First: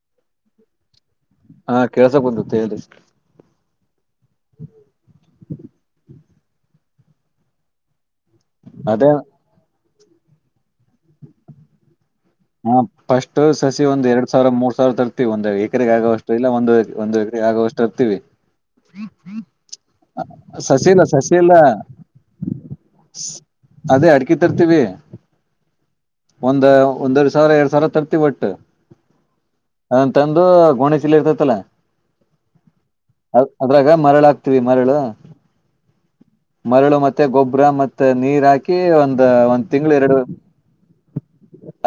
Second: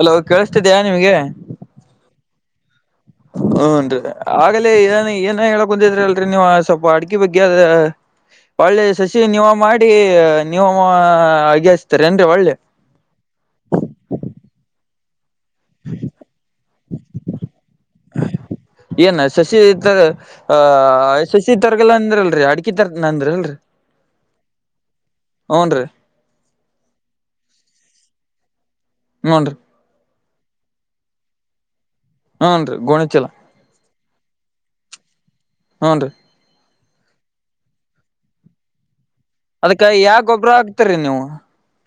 Hello ಕೇಳಿಸ್ತಿದ್ಯಾ ನಿಮ್ಗೆ? ಹಾ ಕೆಳ್ಸಕುಂತದ ಹೇಳ್ರಿ. ಹನ್ರಿ ಆಗಲೇ ಏನ ಏನ್ ಹೇಳಕೂತಿದ್ರಿ ಅಲ್ರಿ ನೀವ ಸ್ವಲ್ಪ ಅಡಿಕೆ ಬಗ್ಗೆ ಅದ [unintelligible] ಒಳ್ಳೆ ಶಸಿ ನೀವ ಮಾಡಿ ನೀವ ಅಗಿ ಹಚ್ತಿರಿ ಏನ್ರಿ ಹೊಳ್ಳಿ ಹ ಫಸ್ಟ್ ಸಸಿ ಒಂದ್ ಎರಡ್ ಸಾವಿರ ಮೂರ್ ಸಾವಿರ ತರ್ತಿವಿ ಒಂದೇಳಿ. ಎಕರೆಗ ಆಗುವಷ್ಟು ಇಲ್ಲ ಒಂದು ಒಂದು ಎಕರೆ ಆಗುವಷ್ಟು ತರ್ತೀವಿ. ಏನ ಶಸಿ ತರ ಸಸಿ ಇಲ್ಲ ಅಹ ಸಸಿ ಇಲ್ಲ ಶಸಿ ತರಗಲ್ಲ ಅಂದ್ರಲ್ರಿ ಅಡಕಿ ತರ್ತೇನ್ ಅಂದ್ರ ಅಲ್ರಿ? ಅದೇ ಅಡ್ಕಿ ತರ್ತೀವಿ. ಹುಂಡ್ರಿ. ಒಂದ ಒಂದುವರಿ ಸಾವಿರ ಎರಡ ಸಾವಿರಾ ತರ್ತಿ ಒಟ್ಟ. ಹುಂಡ್ರಿ. ಅದನ್ನ ತಂದು ಗೋಣಿ ಚಿಲಾ ಇರ್ತೈತಲ್ಲ. ಹುಂಡ್ರಿ ಗೋಣಿ ಚೀಲಾ. ಅದ್ರಾಗ ಮರಳ ಹಾಕ್ತಿವಿ ಮರಳು. ಹುಂಡ್ರಿ. ಮರಳು ಮತ್ತೆ ಗೊಬ್ಬರಾ ಮತ್ತೆ ನೀರ ಹಾಕಿ ಒಂದ ಒಂದ ತಿಂಗಳ ಎರಡು ತ್ತರಿ ನೀವು.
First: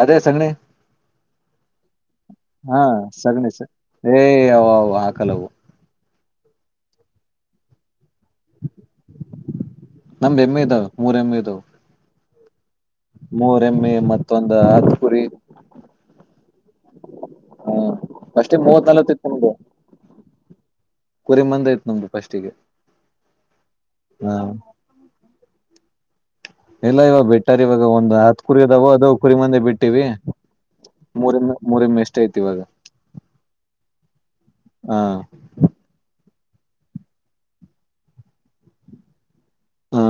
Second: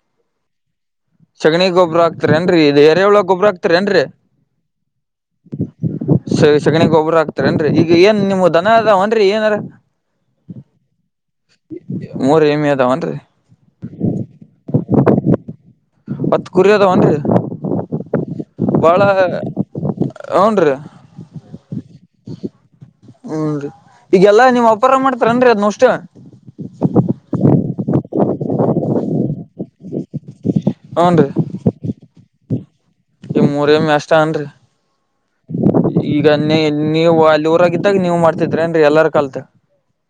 ಅದೇ ಸಗಣಿ. ಸಗಣಿ ಗೊಬ್ಬರಾ ಹಾಕ್ತಿರೆಂಡ್ರಿ ಇದ ಹಾ ಎರೆಹುಳಾ ಗೊಬ್ಬರಾ ಸಗಣಿ ಸ ಹಾಕ್ತಿರೆಂಡ್ರಿ. ಏ ಅವು ಹಾಕಲ್ಲವು ಸ ಸಗಣಿ ಗೊಬ್ಬರಾ ಹಾಕ್ತಿರೆಂಡ್ರಿ ಈಗ ಏನ ನಿಮುವು ದನಾ ಅದಾವೆಂಡ್ರಿ ಏನಾರ. ನಮ್ಮ ಎಮ್ಮೆ ಇದಾವ ಮೂರ ಎಮ್ಮೆ ಇದಾವು. ಮೂರ ಎಮ್ಮಿ ಅದಾವಂಡ್ರಿ. ಮೂರ ಎಮ್ಮೆ ಮತ್ತೊಂದ ಹತ್ತು ಕುರಿ. ಹತ್ ಕುರಿ ಅದಾವನ್ರಿ ಹ ಅಷ್ಟೇ ಮೂವತ ಬಾಳ ನಲ್ವತ ನಮ್ದು. ಹನ್ರಿ ಕುರಿಮಂದೆ ಐತಿ ನೋಡು ಫಸ್ಟಿಗೆ. ಹು ರಿ ಹಾ ಈಗೆಲ್ಲಾ ನೀಮ್ಮ ಅಪ್ಪಾರ ಮಾಡ್ತಾರೇನ್ರಿ ಅದುನ ಒಷ್ಟು. ಎಲ್ಲಾ ಇವಾಗ ಬೆಟ್ಟಾರ ಇವಾಗ ಒಂದ ಹತ್ತ ಕುರಿ ಅದಾವ ಅದ ಕುರಿ ಮಂದಿ ಬಿಟ್ಟಿವಿ. ಹನ್ರಿ ಮೂರೆಮ್ಮೆ ಮೂರೆಮ್ಮೆ ಅಷ್ಟ ಐತಿ ಇವಾಗ. ಈಗ ಮೂರ ಎಮ್ಮಿ ಅಷ್ಟ ಅನಡ್ರಿ. ಹಾ ಈಗ ನೀ ನೀವು ಅಲ್ಲಿ ಊರಾಗಿದ್ದಾಗ ನೀವ ಮಾಡ್ತಿದ್ರೆಂಡ್ರಿ ಎಲ್ಲಾರ ಕಲ್ತ. ಹಾ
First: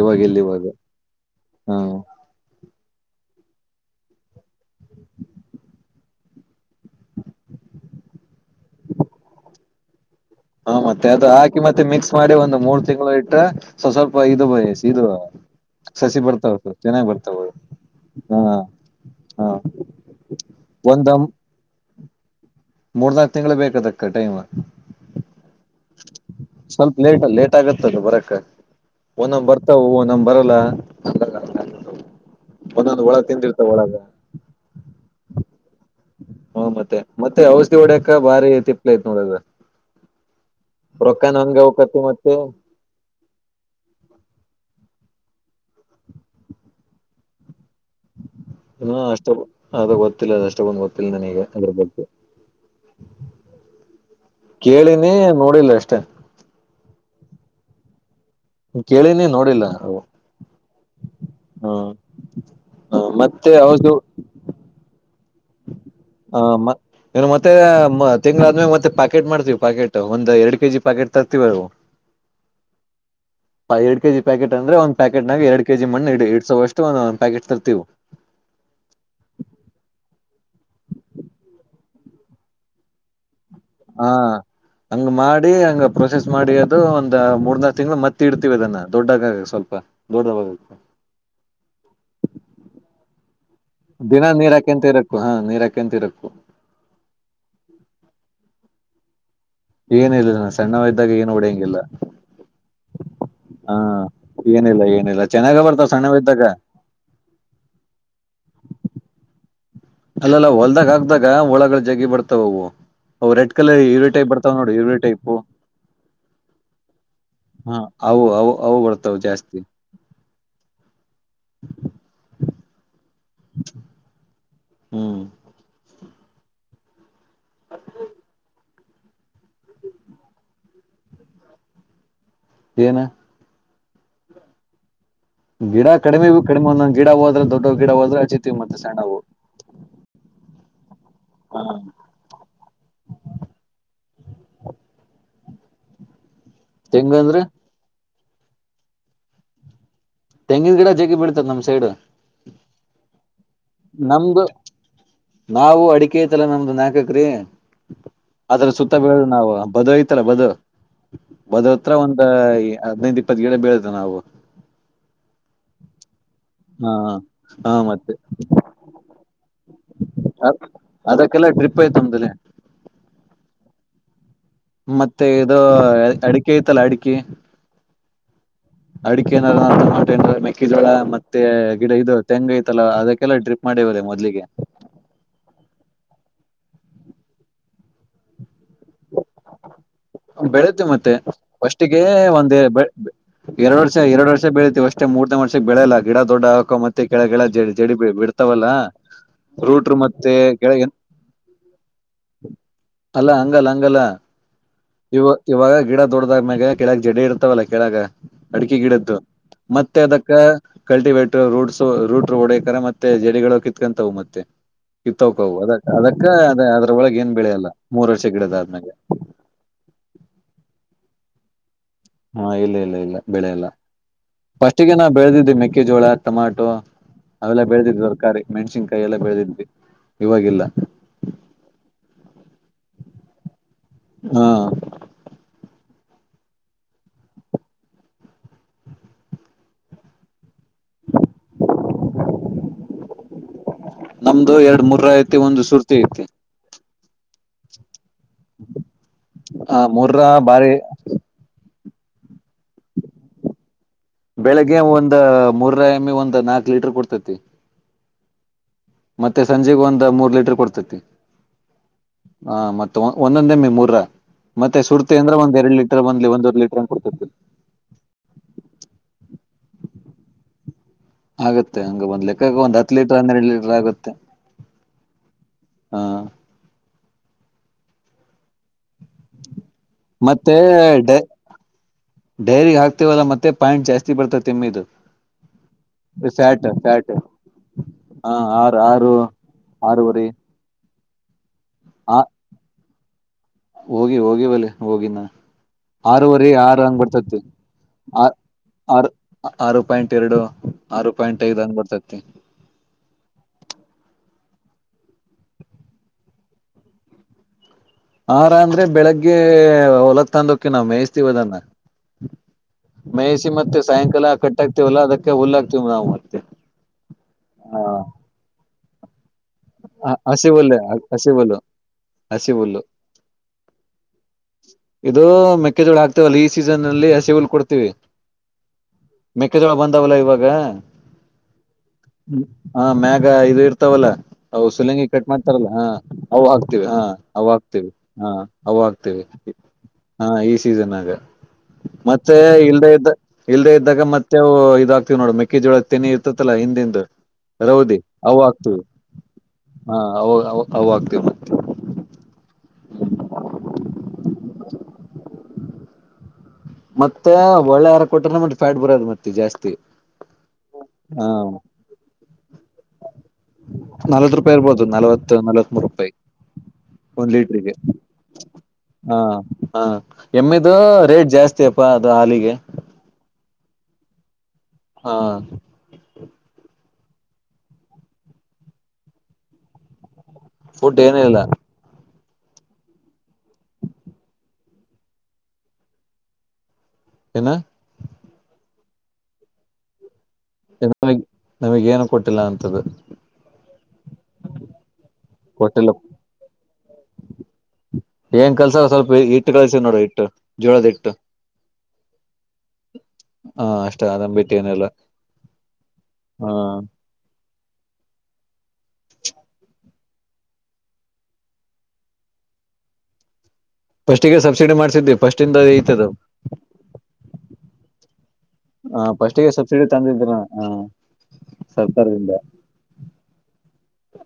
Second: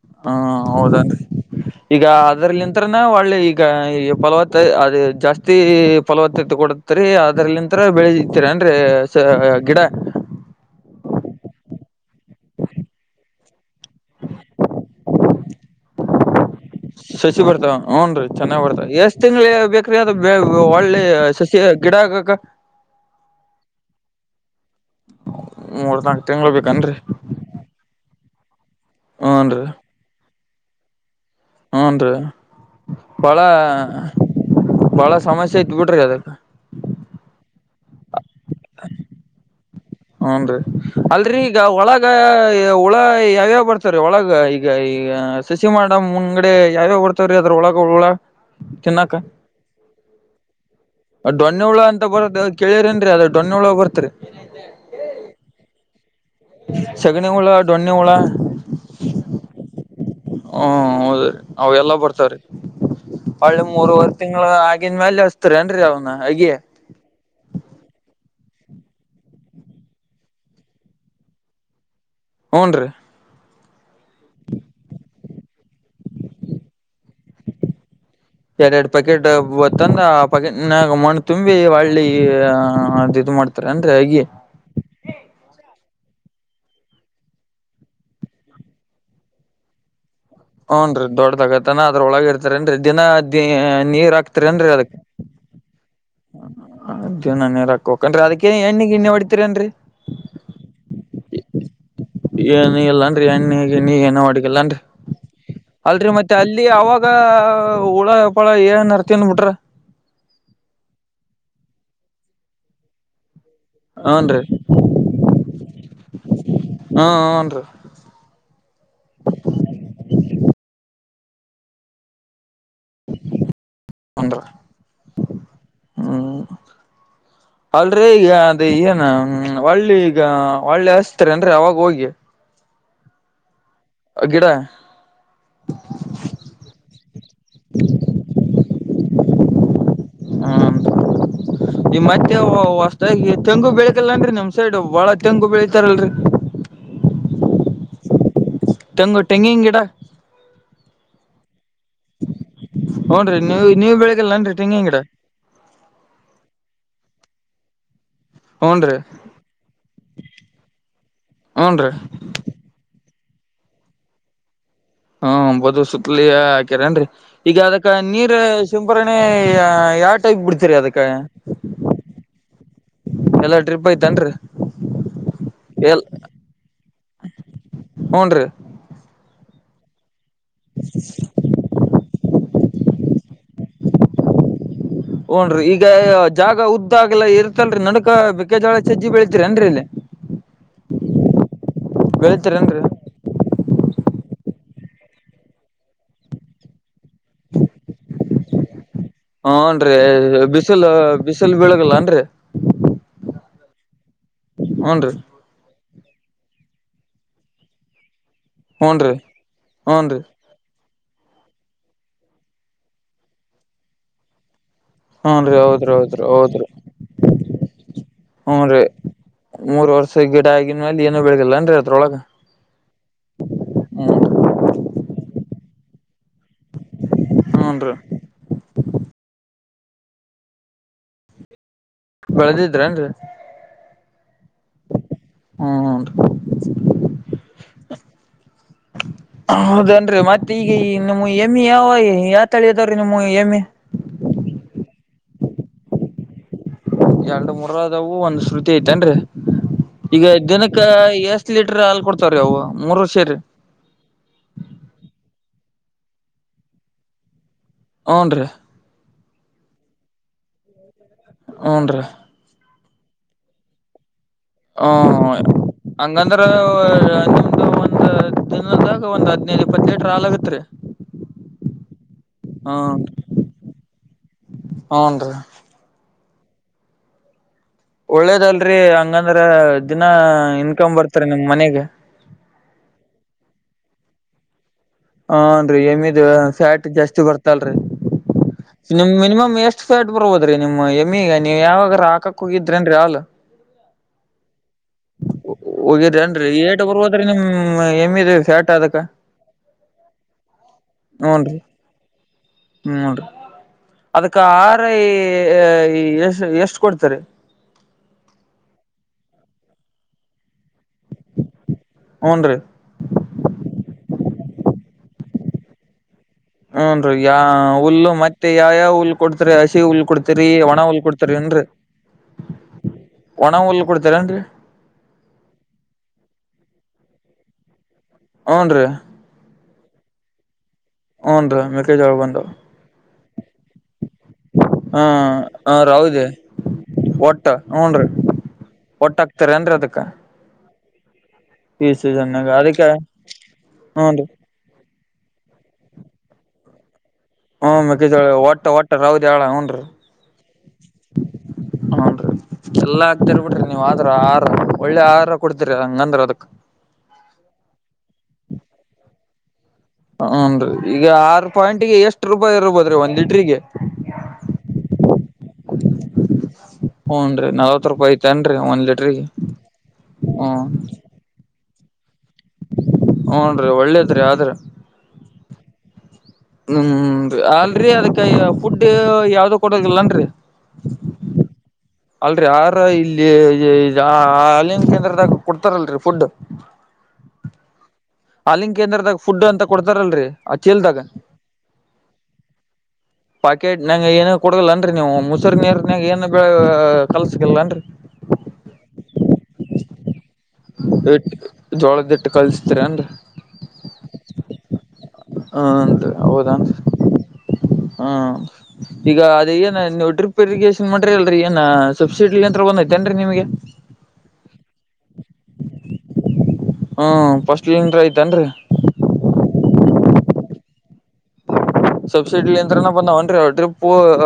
ಇವಾಗ ಹಾ ಇಲ್ಲ ಇವಾಗ ಹೌದನಡ್ರಿ ಹಾ ಈಗ ಅದ್ರಲಿ. ಇದ್ರನ ಹೂಳ್ಳಿ ಈಗ ಈ ಪಲವತ್ತ ಅದು ಜಾಸ್ತಿ ಪಲವತ್ತತ್ತೆ ಕೊಡ ತ್ರಿ ಅದ್ರಲ್ಲಿಂತ್ರ ಬೆಳಿತೆತೆಂಡ್ರಿ ಸರ್ ಗಿಡಾ. ಹು ಮತ್ತೆ ಅದು ಹಾಕಿ ಮತ್ತೆ ಮಿಕ್ಸ್ ಮಾಡಿ ಒಂದು ಮೂರ ತಿಂಗಳು ಇಟ್ಟ. ಸೂ ಸ್ವಲ್ಪ ಇದು ಬಯಸ್ ಇದು. ಸಸಿ ಬರ್ತಾವ ಸರ ಚೆನ್ನಾಗಿ ಬರ್ತಾವ ಹ ಹ ಕ್ರೇಜ್ ಬೆಕು ಹೊಳ್ಳಿ ಸಸಿ ಗಿಡಾ ಆಗಾಕ. ಮೂರ್ನಾಕ ತಿಂಗಳ ಬೇಕದಕ್ಕ ಟೈಮ್ ಮೂರ್ ನಾಲ್ಕು ತಿಂಗ್ಳ ಬೇಕನ್ರಿ ಸ್ವಲ್ಪ ಲೇಟ್ ಲೇ ಲೇಟಾಗತ್ತದು ಬರಕ ಒಂದ ಒಂದ್ ಹೂನ್ ರೀ ಬರ್ತಾವ ಒಂದ ಒಂದ ಬರಲ್ಲಾ. ಹುಂಡ್ರಿ ಬಾಳ ಒಳಗ ಬಾಳ ಸಮಸ್ಯೆ ಐತ ಬಿಡ್ರಿ ಅದರದ. ಹು ಮತ್ತೆ ಮತ್ತೆ ಔಷಧಿ ಹೊಡ್ಯಕ ಬಾರಿ ತಿಪ್ಪಲ ಐತ ನೋಡ ಎಲ್ಲಾ. ಹುಂಡ್ರಿ ಅಲ್ರೀ ಈಗ ಒಳಗ. ಮತ್ತೆ ಹುಳಾ ಯಾವ್ಯಾವ ಬರ್ತಾವರಿ ಒಳಗ ಈಗ ಈಗ ಸಸಿ ಮಾಡವ ಮುಂಗಡೆ ಯಾವ್ಯಾವ ಬರ್ ತ್ತಾವರಿ ಅದ್ರ ಒಳಗ ಹುಳಾ. ಹಾ ಅಷ್ಟೊ ಅದು ಗೊತ್ತಿಲ್ಲಾ ಅದ ಅಷ್ಟ ಬಂದು ಗೊತ್ತಿಲ್ಲ ನನಗೆ ಅದ್ರ ಬಗ್ಗೆ. ಕೇಳಿರಿ ಏನ್ ಡ್ರಿ ಅದ ಡೊಣ್ಣುಹುಳಾ ಬರ್ತರಿ. ಕೇಳಿನಿ ನೋಡಿಲ್ಲ ಅಷ್ಟ. ಸಗಣಿ ಹುಳಾ ಡೊಣ್ಣಿ ಹುಳಾ. ಹು ಕೇಳಿನಿ ನೋಡಿಲ್ಲಾ ಅವು. ಹು ಹೌದ್ರಿ ಅವ ಹ ಎಲ್ಲಾ ಬರ್ತಾವರಿ ಮತ್ತೆ ಹೊಳ್ಳಿ ಹೌದು ಮೂವರು ವರಿ ತಿಂಗಳಾ ಆಗಿದ ಮ್ಯಾಲ ತ್ತಿರೆಂಡ್ರಿ ಅವನ್ನ ಹ ಅಗಿ. ಮ ಇನ್ನು ಮತ್ತೆ ತಿಂಗ್ಗಳ ಆದ್ಮೇಗ ಮತ್ತೆ ಪಾಕೆಟ್ ಮಾಡ್ತೀವಿ ಪಾಕೆಟ್ ಒಂದ್ ಎರಡು ಕೆ ಜಿ ಪಾಕೆಟ್ ತರ್ತಿವಿ ಅವು. [inaudible] ಹ್ನ್ ರೀ. ಎರಡ್ ಕೆಜಿಪ್ಯಾಕೆಟ್ ಅಂದ್ರೆ ಒಂದ ಪ್ಯಾಕೆಟ್ನಾಗ ಎರಡ್ ಕೆಜಿ ಮಣ್ಣಇಡೀ ಇಡ್ಸೋಷ್ಟು ಒಂದ ಪ್ಯಾಕೆಟ್ ತರ್ತಿವು. ಯಾಡ ಯಾಡ ಪ್ಯಾಕೆಟ್ ಬ ತ್ತಂದ ಆ ಪಕೆಟ್ ನಾಗ ಮಣ್ಣ ತುಂಬಿ ಒಳ್ಳಿ ಅದ ಇದು ಮಾಡ್ತ. ಹಾ ಹಂಗ ಮಾಡಿ ಹಂಗ ಪ್ರೊಸೆಸ್ ಮಾಡಿ ಅದು ಒಂದ್ ಮೂರ್ನಾ ನಾಲ್ಕ ತಿಂಗಳು ಮತ್ತೆ ಇಡ್ತಿವಿ ಅದನ್ನ ದೊಡ್ಡಗ ಸ್ವಲ್ಪ. ದೊಡ ಯಾವಾಗ್ ಹುನ್ರಿ ದೊಡ್ಡದ ಆಗತಾನ ಅದ್ರೊಳಗ ಇರ್ತಾರೇನ್ರಿ ದಿನ ದ ನೀರ್ ಹಾಕ್ತರಿನ್ರರಿ ಅದಕ ನೀರಕ್ಕೆಂತ ಇರಬೇಕು ಅ ದಿನಾ ನೀರ್ ಹಕ್ಕೋ ಬೇಕನ್ರಿ ಅದಕ್ಕೇ ಏನ್ ಎಣ್ಣೆ ಗಿಣ್ಣಿ ಹೊಡತೀರಿನ್ರಿ. ಏನ ಇಲ್ಲ ಸಣ್ಣವ ಇದ್ದಾಗ ಏನು ಹೊಡೆಯಂಗಿಲ್ಲ. ಏನು ಇಲ್ಲನ್ರ ಎಣ್ಣ ಗಿನ್ನಿ ಏನ ಹೊಡಗಿಲ್ಲ ಅನ್ರಿ ಏನಿಲ್ಲ ಏನಿಲ್ಲ ಚೆನ್ನಾಗ ಬರ್ತಾವ [inaudible] ಅಲ್ರರಿ ಸಣ್ಣವ ಮತ್ತೆ ಇದ್ದಾಗ ಅಲ್ಲಿ ಅವಾಗ. ಈಗ... ಹುಳಪಳ ಏನ್ರ ತಿಂದ ಬಿಟ್ರ. ಅಲ್ಲಅಲ್ಲ ಹೊಲ್ದಾಗ ಅಕ್ದಾಗ ಹುಳಗಳ ಜಗ್ಗಿ ಬರ್ತಾವ ಅವು ಅವ ರೆಡ್ ಕಲ್ಲ ಇರವೇ ಟೈಪ್ ಹೂನ್ರಿ ಬರ್ತಾವ ನೋಡಿ ಇರವೇ ಟೈಪು ಹ್ಮ ಹ್ನ್ ರೀ. ಹಾ ಅವು ಅವು ಅವು ಬರ್ತಾವ ಜಾಸ್ತಿ. [unintelligible] ಅಂದ್ರ ಹ್ಮ್. ಹ್ಮ್ [inaudible] ಅಲ್ರೀ ಈಗ. ಅದೇ ಏನ ಒಳ್ಳಿ ಈಗ ಒಳ್ಳೆ ಅಸ್ತಾರೆ ಏನ್ ರಿ ಅವಾಗ ಹೋಗಿ. ಏನ ಗಿಡ. ಗಿಡ ಕಡಿಮೆ ಕಡಿಮೆ ಒಂದ ಒಂದ ಹೋದ್ರೆ ದೊಡ್ಡ ಗಿಡ ಹೋದ್ರ ಅಚ್ಚ್ತಿವಿ ಮತ್ತೆ ಸಣ್ಣವು. ಹ್ಮ್ ಹಾ ಈ ಮತ್ತೆ ಹೊಸದಾಗಿ ತೆಂಗು ಬೆಳದಿಲ್ಲಅನ್ರಿ ನಿಮ್ಮ ಸೈಡ್ ಬಾಳ ತೆಂಗು ಬೆಳಿತಾರಲ್ರರಿ. ತೆಂಗ ಅಂದ್ರೆ. ತೆಂಗು ಟೆಂಗಿನ ಗಿಡಾ ತೆಂಗಿನ ಗಿಡ ಜಗ್ಗಿ ಬೆಳಿತಾರ ನಮ್ ಸೈಡ್. ಹುನ್ರಿ ನೀವು ನೀವ ಬೆಳಿಗ್ಗೆಲ್ಲ ನಮ್ದು ನನ್ರಿ ತೆಂಗಿನ ಗಿಡಾ ನಾವು ಅಡಿಕೆ ಐತಿ ಅಲ್ಲ ನಮ್ದ ನಾಕ ಎಕರೆ ಅದ್ರ ಹೂನ್ರಿ ಸುತ್ತ ಬಳ ನಾವು ಬದ್ ಐತಲ್ಲ ಬದ [inaudible] ಹೂನ್ರಿ ಬದ್ತ್ರ ಒಂದ ಅಯ ಹದನೈದ ಇಪ್ಪತ್ ಗಡೆ ಬೆಳ್ದ ನಾವು ಹ್ಮ ಬದು ಸುತ್ತಲಿಯ. ಹಾ ಏನ್ರಿ ಈಗ ಹಾ ಅದಕ್ಕ ಮತ್ತೆ ನೀರ್ ಶುಂಭರಣೆ ಯಾವ ಟೈಪ್ ಬಿಡ್ತೀರಿ ಅದಕ್ಕ. ಅದಕ್ಕೆಲ್ಲ ಟ್ರಿಪ್ ಆಯ್ತ ಅಮ್ದಲ್ಲಿ ಎಲ್ಲಾ ಟ್ರಿಪ್ ಐತನ್ರಿ. ಮತ್ತೆ ಇದು ಅಡಿಕೆ ಐತಲ್ಲ ಅಡಿಕೆ. ಹ್ನ್ ರೀ ಅಡಿಕೆನ ಮೆಕ್ಕೆಜೋಳ ಮತ್ತೆ ಗಿಡ ಇದು ತೆಂಗ ಐತಲ್ಲ ಅದಕ್ಕೆಲ್ಲಾ ಡ್ರಿಪ್. ಮಾಡೇವರ ಮೊದ್ಲಿಗೆ. ಹಓನ್ರಿ ಈಗ ಜಾಗ ಉದ್ದಾ ಹಗಲ್ಲಾ ಇರ್ತಲ್ರರಿ ನಡ್ಕಬೇಕ. ಮೆಕ್ಕೆಜೋಳ ಜಜ್ಜಿ ಬೆಳಳ್ತಿರ ಅನ್ರಿ ಇಲ್ಲಿ. ಬೆಳಿತೇವಿ ಮತ್ತೆ [inaudible] ಫಸ್ಟ್ಗೆ ಒಂದೇ ಬೆಳಿತೀರೇನ್ರಿ ಬೇ ಎರಡ್ ವರ್ಷ ಎರಡ್ ವರ್ಷ ಬೆಳಿತಿವಿ ಅಷ್ಟೇ ಮೂರ್ನೇ ವರ್ಷಕ್ಕ ಬೆಳೆಲ್ಲ ಗಿಡ ದೊಡ್ಡ ಆಕ ಮತ್ತೆ ಕೆಳ ಜಡಿ ಬಿಡ್ ತವಲ್ಲ ಹನ್ರೀ ಬಿಸಿಲ ಬಿಸಿಲ ಬೆಳಗಲ್ಲ ಅನ್ರಿ. ಅಲ್ಲ ಹಂಗಲ್ಲ ಹಂಗಲ್ಲ ಹನ್ ಇವ ಇವಾಗ ಗಿಡ ದೊಡ್ಡದ್ಮ್ಯಾಗ ಕೆಳಗ್ ಜಡಿ ಇರ್ತವಲ್ಲ ಕೆಳಗ ಅಡಿಕ ಹೂನ್ರಿ ಗಿಡದ್ದು ಮತ್ತೆ ಹೂನ್ರಿ ಅದಕ್ಕ ಕಲ್ಟಿವೇಟರ್ ರೂಟ್ಸ್ ರೂಟ್ ಓಡೇಕರ ಮತ್ತೆ ಜಡಿಗಳ ಕಿತ್ಕೊಂತಾವ ಮತ್ತೆ ಕಿತ್ತೊಕವು ಹೂನ್ರಿ ಅದ ಹೌದ್ರಿ ಹೌದ್ರಿ ಅದಕ್ಕ ಅದ ಹೌದ್ರಿ ಅದ್ರೊಳಗೆ ಏನ್ ಬೆಳೆಯಲ್ಲ ಮೂರ್ ವರ್ಷ ಗಿಡದ ಆದ್ಮ್ಯಾಗ ಮೂರ ವರ್ಷದ ಗಿಡ ಆಗಿನ ಮೇಲ ಏನು ಬೆಳದಿಲ್ಲ ಏನ್ರಿ ಅದ್ರೊಳಗ ಹಾ ಇಲ್ಲ ಇಲ್ಲ ಇಲ್ಲ ಬೆಳೆಯಲ್ಲ ಹ್ಮ ಫಸ್ಟಿಗೆನ ಬೆಳದಿದ್ದೆ ಮೆಕ್ಕೆಜೋಳ ಟಮಾಟೊ ಅವೆಲ್ಲ ಹೂನ್ರಿ ಬೆಳೆದಿದ್ವಿ ಕಾರಿ ಮೆಣ್ಸಿನ್ಕಾಯಿ ಎಲ್ಲ ಬೆಳೆದಿದ್ವಿ ಇವಾಗಿಲ್ಲ. ಬೆಳದಿದ್ರ ಅನ್ರಿ. ಹಾ ಹ್ಮ ಹ್ಮ [inaudible] ಹೌದನ್ರಿ ಮತ್ತ ಈಗ ನಿಮ್ಮ ಎಮ್ಮೆ ಯಾವ ಯಾವ ತಳಿ ಅದಾವ್ರೀ ನಿಮ್ಮು ಎಮ್ಮ ನಮ್ದು ಎರಡ ಮೂರ ಐತಿ ಒಂದ ಸುರ್ತಿ ಐತಿ. ಎರಡ ಮೂರದವು ಒಂದ ಶ್ರುತಿ ಐತೇನ್ರೀ ಆ ಈಗ ಮುರ್ರಾ ಬಾರಿ ದಿನಕ್ಕ ಎಷ್ ಎಸ್ ಲೀಟರ್ ಹಾಲ ಕೊಡ್ತವ್ರಿ ಅವ ಮೂರ ಸೇರಿ ಬೆಳಿಗ್ಗೆ ಒಂದ ಮುರಾ ಎಮ್ಮಿ ಒಂದ್ ನಾಕ್ ಲೀಟರ್ ಕೊಡ್ತತಿ. ಹುನ್ರಿ. ಮತ್ತೆ ಸಂಜಿಗ ಒಂದ ಮೂರ್ ಲೀಟರ್ ಕೊಡ್ತೈತಿ. ಹುನ್ರಿ. ಹ ಮತ್ತ ಒಂದೊಂದೆಮ್ಮ ಮೂರ ಮತ್ತೆ ಸುರ್ತಿ ಹ್ಮ ಅಂದ್ರೆ ಒಂದ ಎರಡ್ ಲೀಟರ್ ಒಂದ ಒಂದೂವರೆ ಲೀಟ್ರ ಕೊಡ್ತತಿ. ಇ ಒಂದ್ ದಿನದಾಗ ಒಂದ್ ಹದ್ನೈದ ಇಪ್ಪತ್ತ ಲೀಟರ್ ಹಾಲ್ ಆಗತ್ರಿ. ಆಗತ್ತೆ ಹಂಗ ಒಂದ ಲೆಕ್ಕಾಗ ಒಂದ್ ಹತ್ತ ಲೀಟರ್ ಹನ್ನೆರಡ ಲೀಟರ್ ಆಗುತ್ತೆ. ಹನ್ರಿ ಹಾ ಒಳ್ಳೇದಲ್ರಿ ಹಂಗಂದ್ರ ದಿನ ಇನ್ಕಮ ಬರ್ತರಿ ನಿಮ್ಮ ಮನೆಗೆ ಡೈರಿಗ ಹಾಕ್ತಿವಲ್ಲ ಮತ್ತೆ ಪಾಯಂಟ್ ಜಾಸ್ತಿ ಬರ್ತತ ತಿಮ್ಮಿದ ಹಾನ್ರಿ ಎಮಿದ ಫ್ಯಾಟ್ ಜಾಸ್ತಿ ಬರ್ತಲ್ರಿ. ಹ ಆರು ನಿಮ್ಮ ಆರು ಮಿನಿಮಮ್ ಎಷ್ಟ್ ಫ್ಯಾಟ್ ಆರೂವರೆ ಬರ್ಬೋದ್ರೀ ನಿಮ್ ಎಮಿಗ ನೀ ಯಾವಾಗ ಆ ಟ್ರಾಕಾಕ ಹೋಗಿದ್ರೇನ್ರಿ ಹಾಲ. ಹೋಗಿ ಹೋಗಿ ಬಲಿ ಹೋಗಿ ನಾ ಆರವರೆ ಹೋಗಿದ್ರೇನ್ರಿ ಆರ ಏಟ್ ಹಂಗ ಬರ್ಬೋದ್ರಿ ಬರ್ತತಿ ನಿಮ್ ಆ ಎಮ್ಮಿದ ಫ್ಯಾಟ್ ಅದಕ್ಕ ಆರ ಆರು ಪಾಯಿಂಟ್ ಎರಡು ಆರು ಪಾಯಿಂಟ್ ಐದ ಅಂಗ ಬರತೈತಿ. ನೋಡ ಅದಕ್ಕ ಆರ ಎ ಎಷ್ಟ ಕೊಡ್ತರೀ. ಆರ ಅಂದ್ರೆ ಬೆಳಿಗ್ಗೆ ಹೊಲತ ತಂದ ಹೊಕ್ಕಿವ ಮೇಯ್ಸ್ತಿವಿ ಅದನ್ನ ಹುನ್ರಿ. ಮೇಯಿಸ ಮತ್ತೆ ಸಾಯಂಕಾಲ ಕಟ್ಟ ಆಕ್ತಿವಲ್ಲಾ ಅದಕ್ಕೆ ಹುಲ್ಲಾಕ್ತತಿವ ನಾವ ಮತ್ತೆ ಹುನ್ರಿ ಯಾ ಹುಲ್ಲು ಮತ್ತೆ ಯಾ ಯಾವ ಹುಲ್ಲ. ಕೊಡ್ತರಿ ಹಸಿ ಹುಲ್ಲ ಹ ಕೊಡ್ತತಿರಿ ಹಸಿ ಒಣ ಹುಲ್ಲೆ ಹುಲ್ಲ ಹಸಿ ಹುಲ್ಲು ಕೊಡ್ತರನ್ರಿ. ಹಸಿ ಹುಲ್ಲು ಒಣ ಹುಲ್ಲ ಕೊಡ್ತೀರನ್ರಿ. ಇದು ಮೆಕ್ಕೆಜೋಳ ಹಾಕ್ತವಲ್ಲ ಈ ಸೀಸನ್ ಅಲ್ಲಿ ಹಸಿ ಹುಲ್ಲ ಕೊಡ್ತೀವಿ. ಹ್ಮ್, ನ್ ರೀ ಮೆಕ್ಕೆಜೋಳ ಬಂದಾವಲ್ಲ ಇವಾಗ- ಹೂನ್ ರೀ ಮೆಕ್ಕೆಜೋಳ ಬಂದವ ಹ, ಮ್ಯಾಗ ಇದು ಇರ್ತಾವಲ್ಲ ಅ ಸುಲಂಗಿ ಕಟ್ ಮಾಡ್ತಾರಲ್ಲ ಹ ಹಾ ರೌದಿ ಅ ಆಗ್ತೀವಿ ಹ ಒಟ್ಟ ಅವಾಗ್ತಿವಿ ಹೂನ್ ರೀ ಹ ಅವ ಒಟ್ಟ ಆಗ್ತಿವಿ ಹಾಕ್ತಾರ ಏನ್ರಿ ಅದಕ್ಕ ಹಾ ಈ [unintelligible] ಸೀಸನ್ಗ ಈ ಮತ್ತೆ ಸೀಸನ್ಯಾಗ ಇಲ್ಲದ ಅದಕ್ಕೆ ಇದ್ದ ಇಲ್ಲದೇ ಇದ್ದಾಗ ಹೂನ್ ರೀ ಮತ್ತೆ ಇದಾಕ್ತೀವ್ ನೋಡ ಮೆ ಮೆಕ್ಕೆಜೋಳ ಜೋಳಗ್ ತೆನಿ ಇರ್ತಲ್ಲ ಹಿಂದಿಂದು ಹ್ಮ್, ಮೆಕ್ಕೆಜೋಳಒಟ್ಟ ಒಟ್ಟ ರೌದಿ ಹಾಳ ಹುನ್ರಿ ಹಾ ಅವ ಆಗ್ತಿವ [unintelligible] ಹ್ಮ್, ನ್ರಿ ಎಲ್ಲಾ ಹಾಕತಿರ್ ಬಿಡ್ರಿ ನೀವ್ ಆದ್ರ ಆಹಾರ ಒಳ್ಳೆ ಆಹಾರ ಕೊಡ್ತಿರಿ ಹಂಗಂದ್ರ ಅದಕ್. ಮತ್ತೆ ಒಳ್ಳೆ ಆಹಾರ ಕೊಟ್ರ ಮತ್ತೆ ಫ್ಯಾಟ್ ಬರದು ಮತ್ತೆ ಜಾಸ್ತಿ. ಹ್ಮ್, ನ್ರಿ ಈಗ ಹಾ ಆರು ಪಾಯಿಂಟ್ ಗೆ ಎಷ್ಟ್ ರೂಪಾಯಿ ಇರ್ಬೋದ್ರಿ ಒಂದ್ ಲಿಟ್ರಿಗೆ. ನಲ್ವತ್ ರೂಪಾಯಿ ಇರ್ಬೋದು ನಲವತ್ತು ನಲವತ್ ಮೂರು ರೂಪಾಯಿ. ಹ್ಮ್, ಒಂದ್ ನ್ರಿ ಲೀಟ್ರಿಗೆ ನಲ್ವತ್ ರೂಪಾಯಿ ಐತೆೇನ್ರಿ ಒಂದ್ ಹಾ ಲೀಟ್ರಿಗೆ. ಹಾ, ಹ್ಮ್ ಎಮ್ಮಿದು ರೇಟ್ ಜಾಸ್ತಿ ಅಪ್ಪಾ ಅದು ಹಾಲಿಗೆ. ಹ್ಮ್, ರೀ ಒಳ್ಳೇದ್ರಿ ಆದ್ರ ಹಾ, ಹ್ಮ್, ಅಲ್ರಿ ಅದಕ್ಕೆ ಫುಡ್ ಯಾವ್ದ ಕೊಡದಿಲ್ಲನ್ರಿ. ಫುಡ್ ಏನು ಇಲ್ಲ ಅಲ್ರಿ ಆಹಾರ ಇಲ್ಲಿ ಹಾಲ್ಲಿನ್ ಕೇಂದ್ರದಾಗ ಕೊಡ್ತಾರಲ್ರಿ ಫುಡ್. ನಾ [inaudible] ಹಾಲ್ಲಿನ್ ಕೇಂದ್ರದಾಗ ಫುಡ್ ಅಂತ ಕೊಡ್ತಾರಲ್ರಿ. ಮಗೆ ನಮಗ ಏನು ಕೊಟ್ಟ [unintelligible] ಕೊಟ್ಟಿಲ್ಲ ಅಂತದ. ಪಾಕೆಟ್ ನಗೆ ಏನು ಕೊಡೋಲ್ಲನ್ರಿ ನೀವು ಮುಸರಿ ಕೊಟ್ಟಿಲ್ಲ ನೀರ್ನಗ ಏನ್ ಬೆಳೆ ಕಲ್ಸಗಲ್ಲ ಅನ್ರಿ [unintelligible] ಏನ್ ಕಲ್ಸ ಸ್ವಲ್ಪ ಇಟ್ಟು ಕಳ್ಸೀನಿ ನೋಡ ಇಟ್ಟು ಜೋಳದ ಇಟ್ಟು ಇಟ್ಟ ಜೋಳದಿಟ್ಟ ಕಲ್ಸ್ತರಿ ಎನ್ರಿ ಹಾ, ಅಷ್ಟೇ ಅರಾಮ್ ಬಿಟ್ಟ ಏನೆಲ್ಲ ಹ್ಮ್, ಅಂತ ಹೌದ ಹ್ಮ್ ಈಗ ಅದೇ ಏನ ನೀವು ಡ್ರಿಪ್ ಇರಿಗೇೇಶನ್ ಮಾಡ್ರಿ ಅಲ್ರಿ ಏನ ಸಬ್ಸಿಡಿ ಯಂತ್ರ ಒಂದಐತೆೇನ್ರಿ ನಿಮಗೆ. ಫಸ್ಟಿಗೆ ಸಬ್ಸಿಡಿ ಮಾಡ್ಸಿದ್ವಿ ಪ ಸ್ಟಿಯಿಂದ ಐತದು. ಹ್ಮ್, ಫಸ್ಟಿಂದ ಐತನ್ರಿ ಹ, ಫಸ್ಟಿಗೆ ಸಬ್ಸಿಡಿ ತಂದಿದ್ರ ಹಾ ಸಬ್ಸಿಡಿಲಿಂದನ ಬಂದಾವ ಅನ್ರಿ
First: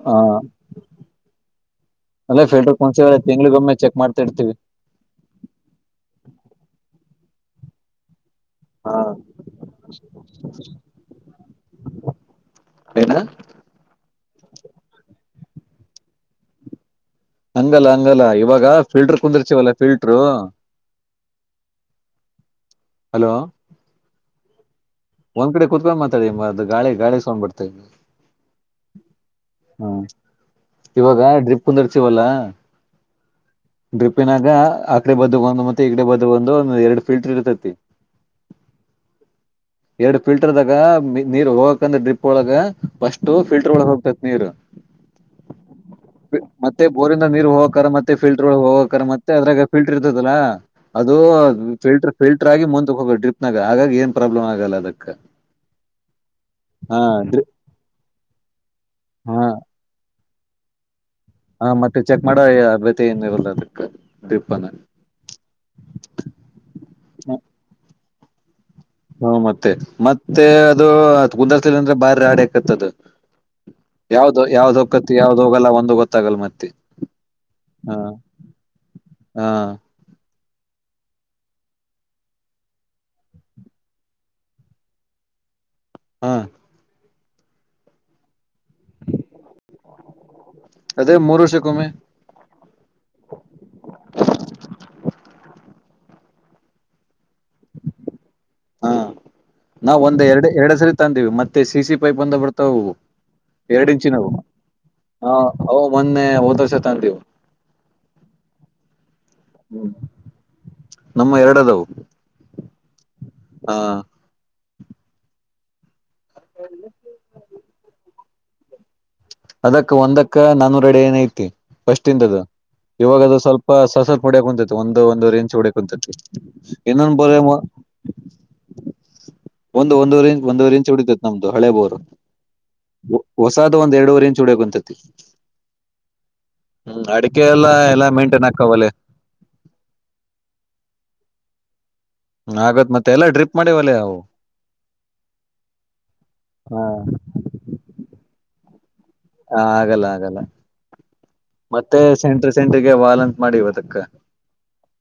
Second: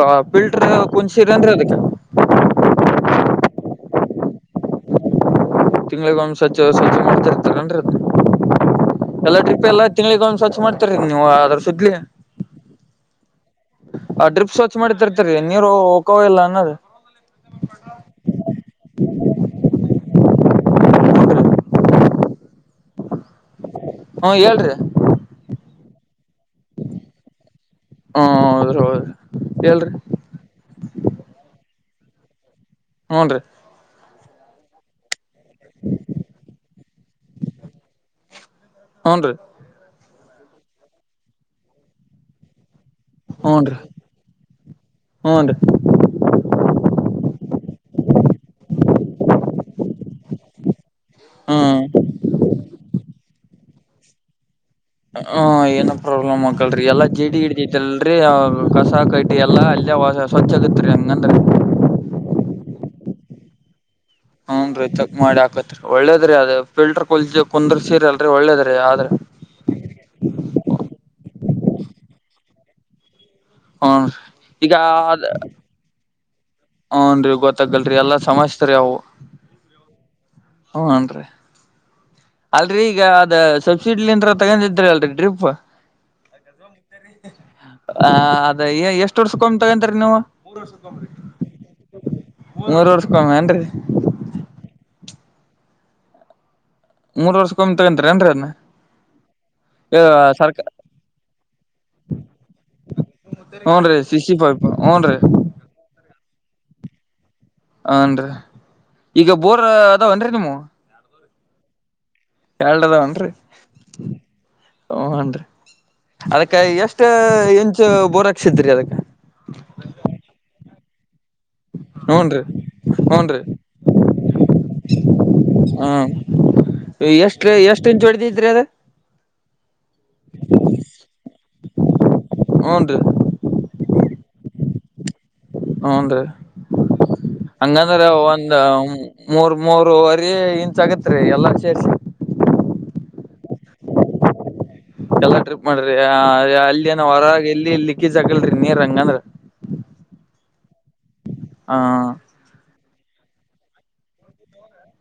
ಹ ಅ ಪಿಲ್ಟರ್ ಕುಡ್ಸೀರೇನ್ರಿ ಅದಕ್ಕೆ. ಅಲ್ಲ ಫಲ್ಡರ್ನ್ಸ ತ ತಿಂಗಳಿಗೊಮ್ಮೆ ಚಕ್ ಮಾಡ್ತ ಇರ್ತೀವಿ. ತಿಂಗ್ಳಿಗೆ ಒಂದು ಸ್ವಚ್ ಸ್ವಚ್ಛ ಮಾಡ್ತಿರ್ [unintelligible] ತಗೊಂಡ್ರ ಹ ಎಲ್ಲಾ ಟ್ರಿಪ್ ಎಲ್ಲಾ ತಿಂಗಳಿಗೆ ಒಂದ್ ಸ್ವಚ್ ಮಾಡ್ತಾರ ನೀವು ಅದ್ರ ಸುದಲಿ ಏನ ಆ ಡ್ರಿಪ್ಸ್ ಸ್ವಚ್ ಮಾಡಿತಿರ್ತರಿ ನೀರು ಹೋಕನ ಇಲ್ಲಾ ಅನ್ನೋದು. ಹಂಗಲ್ಲ ಹಂಗಲ್ಲ ಇವಾಗ ಫಿಲ್ಟರ್ ಕುಂದ್ರಿಸಿರ್ತಿವಲ್ಲ ಫಿಲ್ಟರು. ಹೂನ್ರಿ ಹಲೋ, ಹಾ, ಹೇಳ್ರಿ ಒಂದ್ ಕಡೆ ಕೂತ್ಕೊಂಡು ಮಾತಾಡಿ ಮ ಅದು ಗಾಳಿಗಿ ಸೌಂಡ್ ಬರ್ತೇವಿ. ಹ್ಮ ಹೌದ್ರ ಹೌದ ಎಲ್ರಿ [unintelligible] ಇವಾಗ ಡ್ರಿಪ್ ಕುಂದ್ರಿಸಿವಲ್ಲಾ ಹೂನ್ರಿ ಡ್ರಿಪ್ ನಾಗ ಆಕಡೆ ಬದುಗೋಂದು ಮತ್ತೆ ಈಗಡೆ ಬದುಗೋಂದು ಎರಡ್ ಫಿಲ್ಟರ್ ಇರತೈತಿ ಹೂನ ರೀ ಎರಡು ಫಿಲ್ಟರ್ದಾಗ ನೀರ್ ಹೋಗಕಂದ್ರೆ ಡ್ರಿಪ್ ಒಳಗ ಫಸ್ಟ್ ಫಿಲ್ಟರ್ ಹೂನ್ರಿ ಒಳಗ ಹೋಗ್ತತಿ ನೀರ ಹೂನ್ರಿ ಮತ್ತೆ ಬೋರಿಂದ ನೀರ್ ಹೋಗೋಕ ಮತ್ತೆ ಫಿಲ್ಟರ್ ಹೋಗೋಕ ಮತ್ತೆ ಅದ್ರಾಗ ಫಿಲ್ಟರ್ ಇರ್ತದಲ್ಲಾ ಅದು ಹ್ಮ್ ಫಿಲ್ಟರ್ ಫಿಲ್ಟರ್ ಆಗಿ ಮುಂದಕ್ ಹೋಗಬೇಕು ಡ್ರಿಪ್ನಾಗ ಆಗಾಗಿ ಏನ್ ಪ್ರಾಬ್ಲಮ್ ಆಗಲ್ಲ ಅದಕ್ಕೆ ಹ ಏನ ಪ್ರಾಬ್ಲಮ್ ಅಕ್ಕಲ್ರಿ ಎಲ್ಲಾ ಕೇಡಿ ಹಿಡ ತೈತಲ್ರರಿ ಕಸ ಕಡ್ಡಿ ಹಾ ಎಲ್ಲಾ ಅಲ್ಲಿ ವ ಸ್ವಚ್ಛ ಆಗತ್ರಿ ಹಂಗಂದ್ರ ಹ ಮತ್ತೆ ಚೆಕ್ ಮಾಡ ಅಬ್ಯತಿ ಏನ್ ಇರಲ್ಲ ಅದಕ್ಕ ಹುನ್ ರೀ ಚಕ್ ಮಾಡಿ ಹಾಕತ್ರಿ ಒಳ್ಳೇದ್ರೀ ಅದ ಫಿಲ್ಟರ್ ಪುಲ್ ಕುಂದ್ರ ಸೀರಿ ಅಲ್ರರಿ ಒಳ್ಳೇದ್ರೀ ಆದ್ರೆ ಹುಂ ಮತ್ತೆ ಮತ್ತೆ ಅದು ಕುಂದಾರ್ಸಲ ಅಂದ್ರೆ ಬಾಳ ರಾಡಿ ಆಕತ್ತದು ಹೂನ್ರಿ ಯಾವ್ದ ಈಗ ಯಾವ್ದ್ ಹೊಕ್ಕತ್ತಿ ಯಾವ್ದ ಹೋಗಲ್ಲ ಒಂದು ಗೊತ್ತಾಗಲ್ಲ ಮತ್ತೆ ಹ್ನುನ ರೀ ಹಾ ಗೊತ್ತಾಗಲ್ರಿ ಎಲ್ಲಾ ಸಮಸ್ಯೆ ರೀ ಅವು ಹಾ ಹ್ನುರಿ ಅಲ್ರರಿ ಈಗ ಅದ ಸಬ್ಸಿಡಿಲಿ ತಗೊಂಡಿದ್ರಿ ಅಲ್ರರಿ ಡ್ರಿಪ್ ಹಾ ಹ ಅದ ಎಷ್ಟ ವರ್ಷಕ್ಕೊಮ್ಮೆತಗಂತರಿ ನೀವು ಮೂರು ವರ್ಷ ಕೋಮೆರಿ ಅದೇ ಮೂರು ವರ್ಷಕ್ಕೊಮ್ಮೆ ಮೂರ್ ವರ್ಷಕ್ಕೊಮ್ಮೆ ಏನ್ರಿ ಮೂರ್ ವರ್ಷಕೋಮ್ಮಿ ತಗಂತಾರೇನ್ ಅದನ್ನ ಹಾ ನಾವು ಒಂದ್ ಎರಡು ಎರಡು ಸರಿ ತಂದೀವಿ ಮತ್ತೆ ಸಿ ಸಿ ಪೈಪ್ ಬಂದ ಬರ್ತಾವವು ಹ್ನು ರೀ ಸಿಸೀ ಪೈಪ್ ಹ್ನು ರೀ ಹ ಅವು ಮೊನ್ನೆ ಹೋದ್ ವರ್ಷ ತಂದಿವು ಹಾನ್ರೀ ಈಗ ಬೋರ್ ಅದಾವನ್ರರಿ ನೀಮೂ ನಮ್ಮೂ ಎರಡದಾವು ಎರಡ ಅದಾವನ್ರೀ ಹಾ ಹು ಅನ್ರಿ ಅದಕ್ಕೆ ಎಷ್ಟ ಇಂಚ್ ಬೋರಾಕ್ಸಿದರಿ ಅದಕ್ಕ ಅದಕ್ಕ ಒಂದಕ್ಕ ನಾನೂರ ಅಡಿ ಏನ ಐತಿ ಫಸ್ಟಿದದು ಹೂನ್ರಿ ಇವಾಗ ಅದು ಹೂನ್ರಿ ಸ್ವಲ್ಪ ಸ್ವಸ್ವಲ್ಪ ಹೊಡಿಯಕ್ ಕುಂತೈತಿ ಒಂದು ಒಂದು ವರೇಂಚ್ ಹೊಡಕ್ ಕುಂತತಿ ಎಷ್ಟರೀ ಎಷ್ಟು ಇಂಚ ಹೊಡಿತೈದ್ರಿ ಅದ ಒಂದು ಒಂದೂವರೆ ಇಂಚ್ ಒಂದೂರೆ ಇಂಚ್ ಉಡಿತೈತ್ ನಮ್ದು ಹಳೆ ಬೋರು ಹೂನ್ರಿ ಹೊಸಾದ ಒಂದ್ ಎರಡುವರೆ ಇಂಚ್ ಹೋಡ್ಯುಂತತಿ ಹೂನ್ರಿ ಹ ಅಡಿಕೆ ಎಲ್ಲಾ ಹಂಗಂದ್ರ ಎಲ್ಲಾ ಮೇಂಟೇನ್ ಒಂದ್ ಆಕಾವಲ್ಲೆ ಮೂರ್ ಮೂರ್ವರಿ ಇಂಚ್ ಆಗತ್ರಿ ಎಲ್ಲಾ ಸೇರ್ಸಿ ಆಗಬೇಕ ಮತ್ತೆ ಎಲ್ಲಾ ಡ್ರಿಪ್ ಮಾಡಿವೆಲ್ಲೆಾವು ಎಲ್ಲಾ ಟ್ರಿಪ್ ಮಾಡ್ರಿ ಅಲ್ಲಿ ಏನೋ ಹಾ ಹೊರಗ ಎಲ್ಲಿ ಲಿಕೀಜ್ ಆಗಲ್ರಿ ನೀರ್ ಹಂಗಂದ್ರ ಆಗಲ್ಲಾ ಆಗಲ್ಲಾ ಹ ಮತ್ತೆ ಸೆಂಟ್ರಿ ಸೆಂಟ್ರಿಗೆ ವಾಲ್ಂತ ಮಾಡಿದಕ್ಕ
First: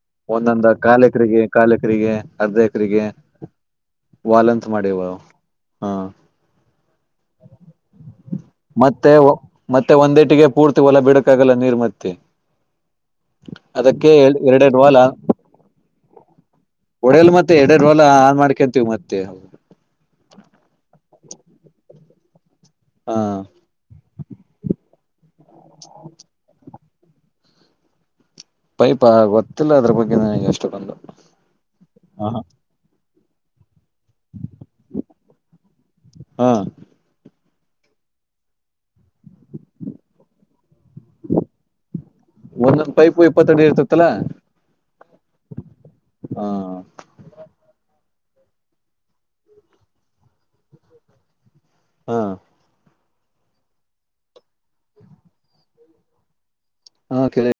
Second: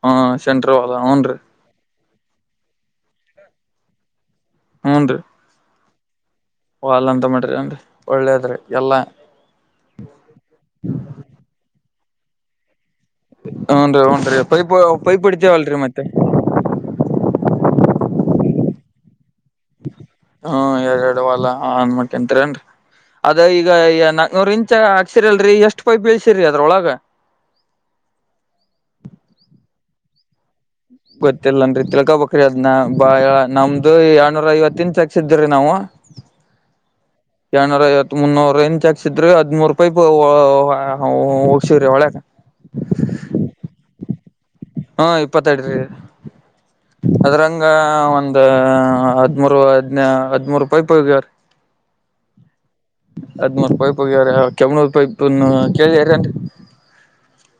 ಹ ಒಂದೊಂದ ಸೆಂಟ್ರ ಹೊಲ ಹೂನ್ರಿ ಕಾಲಕರಿಗೆ ಕಾಲ ಎಕರಿಗೆ ಅರ್ಧ ಎಕರಿಗೆ ವಾಲ್ಂತ ಮಾಡಿವ ಹಾ ವಾಲ್ ಅಂತ ಮಾಡ್ರಿ ಅಂದರಿ ಒಳ್ಳೇದ್ರಿ ಎಲ್ಲಾ ಮತ್ತೆ ಮತ್ತೆ ಒಂದೇಟಿಗೆ ಪೂರ್ತಿ ಹೊಲ ಬಿಡಕ್ಕಾಗಲ್ಲ ನೀರ್ ಮತ್ತೆ ಹ್ನುರೀ ಅದಕ್ಕೆ ಹುನ್ರೀ ಪೈಪ ಎರಡೆರಡು ವಾಲ ಪೈಪ ವಡಿತಾವಲ್ರರಿ ಮತ್ತೆ ಒಡೆಯಲು ಮತ್ತೆ ಎಡಡೆರ್ ರೂಲ್ ಆನ್ ಮಾಡ್ಕೊಂತೀವಿ ಮತ್ತೆ ಹ್ಮ ಎರಡ್ ಎರಡ್ ಹೊಲಾ ಅನ್ಮಕ್ತೆನರೀ ಹ ಅದ ಈಗ ನಾಕ್ ನೂರ್ ಇಂಚ ಹಾಕ್ಸಿರಿಲ್ರರಿ ಎಷ್ಟು ಪೈಪ್ ಇಳ್ಸಿರಿ ಅದ್ರೊಳಗ ಪೈಪ ಗೊತ್ತಿಲ್ಲ ಅದ್ರ ಬಗ್ಗೆ ನನಗೆ ಅಷ್ಟ. ಗೊತ್ತಿಲ್ಲನ್ರಿ ತಿಳ್ಕ ಬಕ್ರ ಅದ್ನ ಬಾಳ ನಮ್ದ್ ಎರ್ಡುನ್ನೂರ ಐವತ್ತಿನ ತೆಕ್ಸ ಇದ್ವಿ ನಾವ. ಹಾ ಎರಡನ್ನೂರ ಐವತ್ತ ಮುನೂರ್ ಹಿಂಗ್ ತೆಗ್ಸಿದ್ವಿ ಹದಮುರೂ ಪೈಪ್ ಹೊಗ್ಸಿದ್ವಿ ಒಳಗ. ಅಲ್ಲ ಪೈಪ ಇಪ್ಪತ್ತೆರಡು ಇರ್ತತ್ತಲ್ಲಾ. ಹಾ ಇಪ್ಪತ್ತೆರಡು ರಿ ಹ ಅದ್ರಂಗ ಒಂದ ಹದ್ಮೂರು ಹದ್ನ ಹದಿಮೂರು ಪೈಪ್ ಹೋಗ್ಯಾವರಿ. ಹಾ ಹದಮೂರ ಪೈಪ್ ಹೋಗ್ಯಾರ ಕೆಮ್ನೂರ್ ಪೈಪ್ ಕೇಳಾರೇನ್ರಿ. ಹಾ ಕೇಳವ.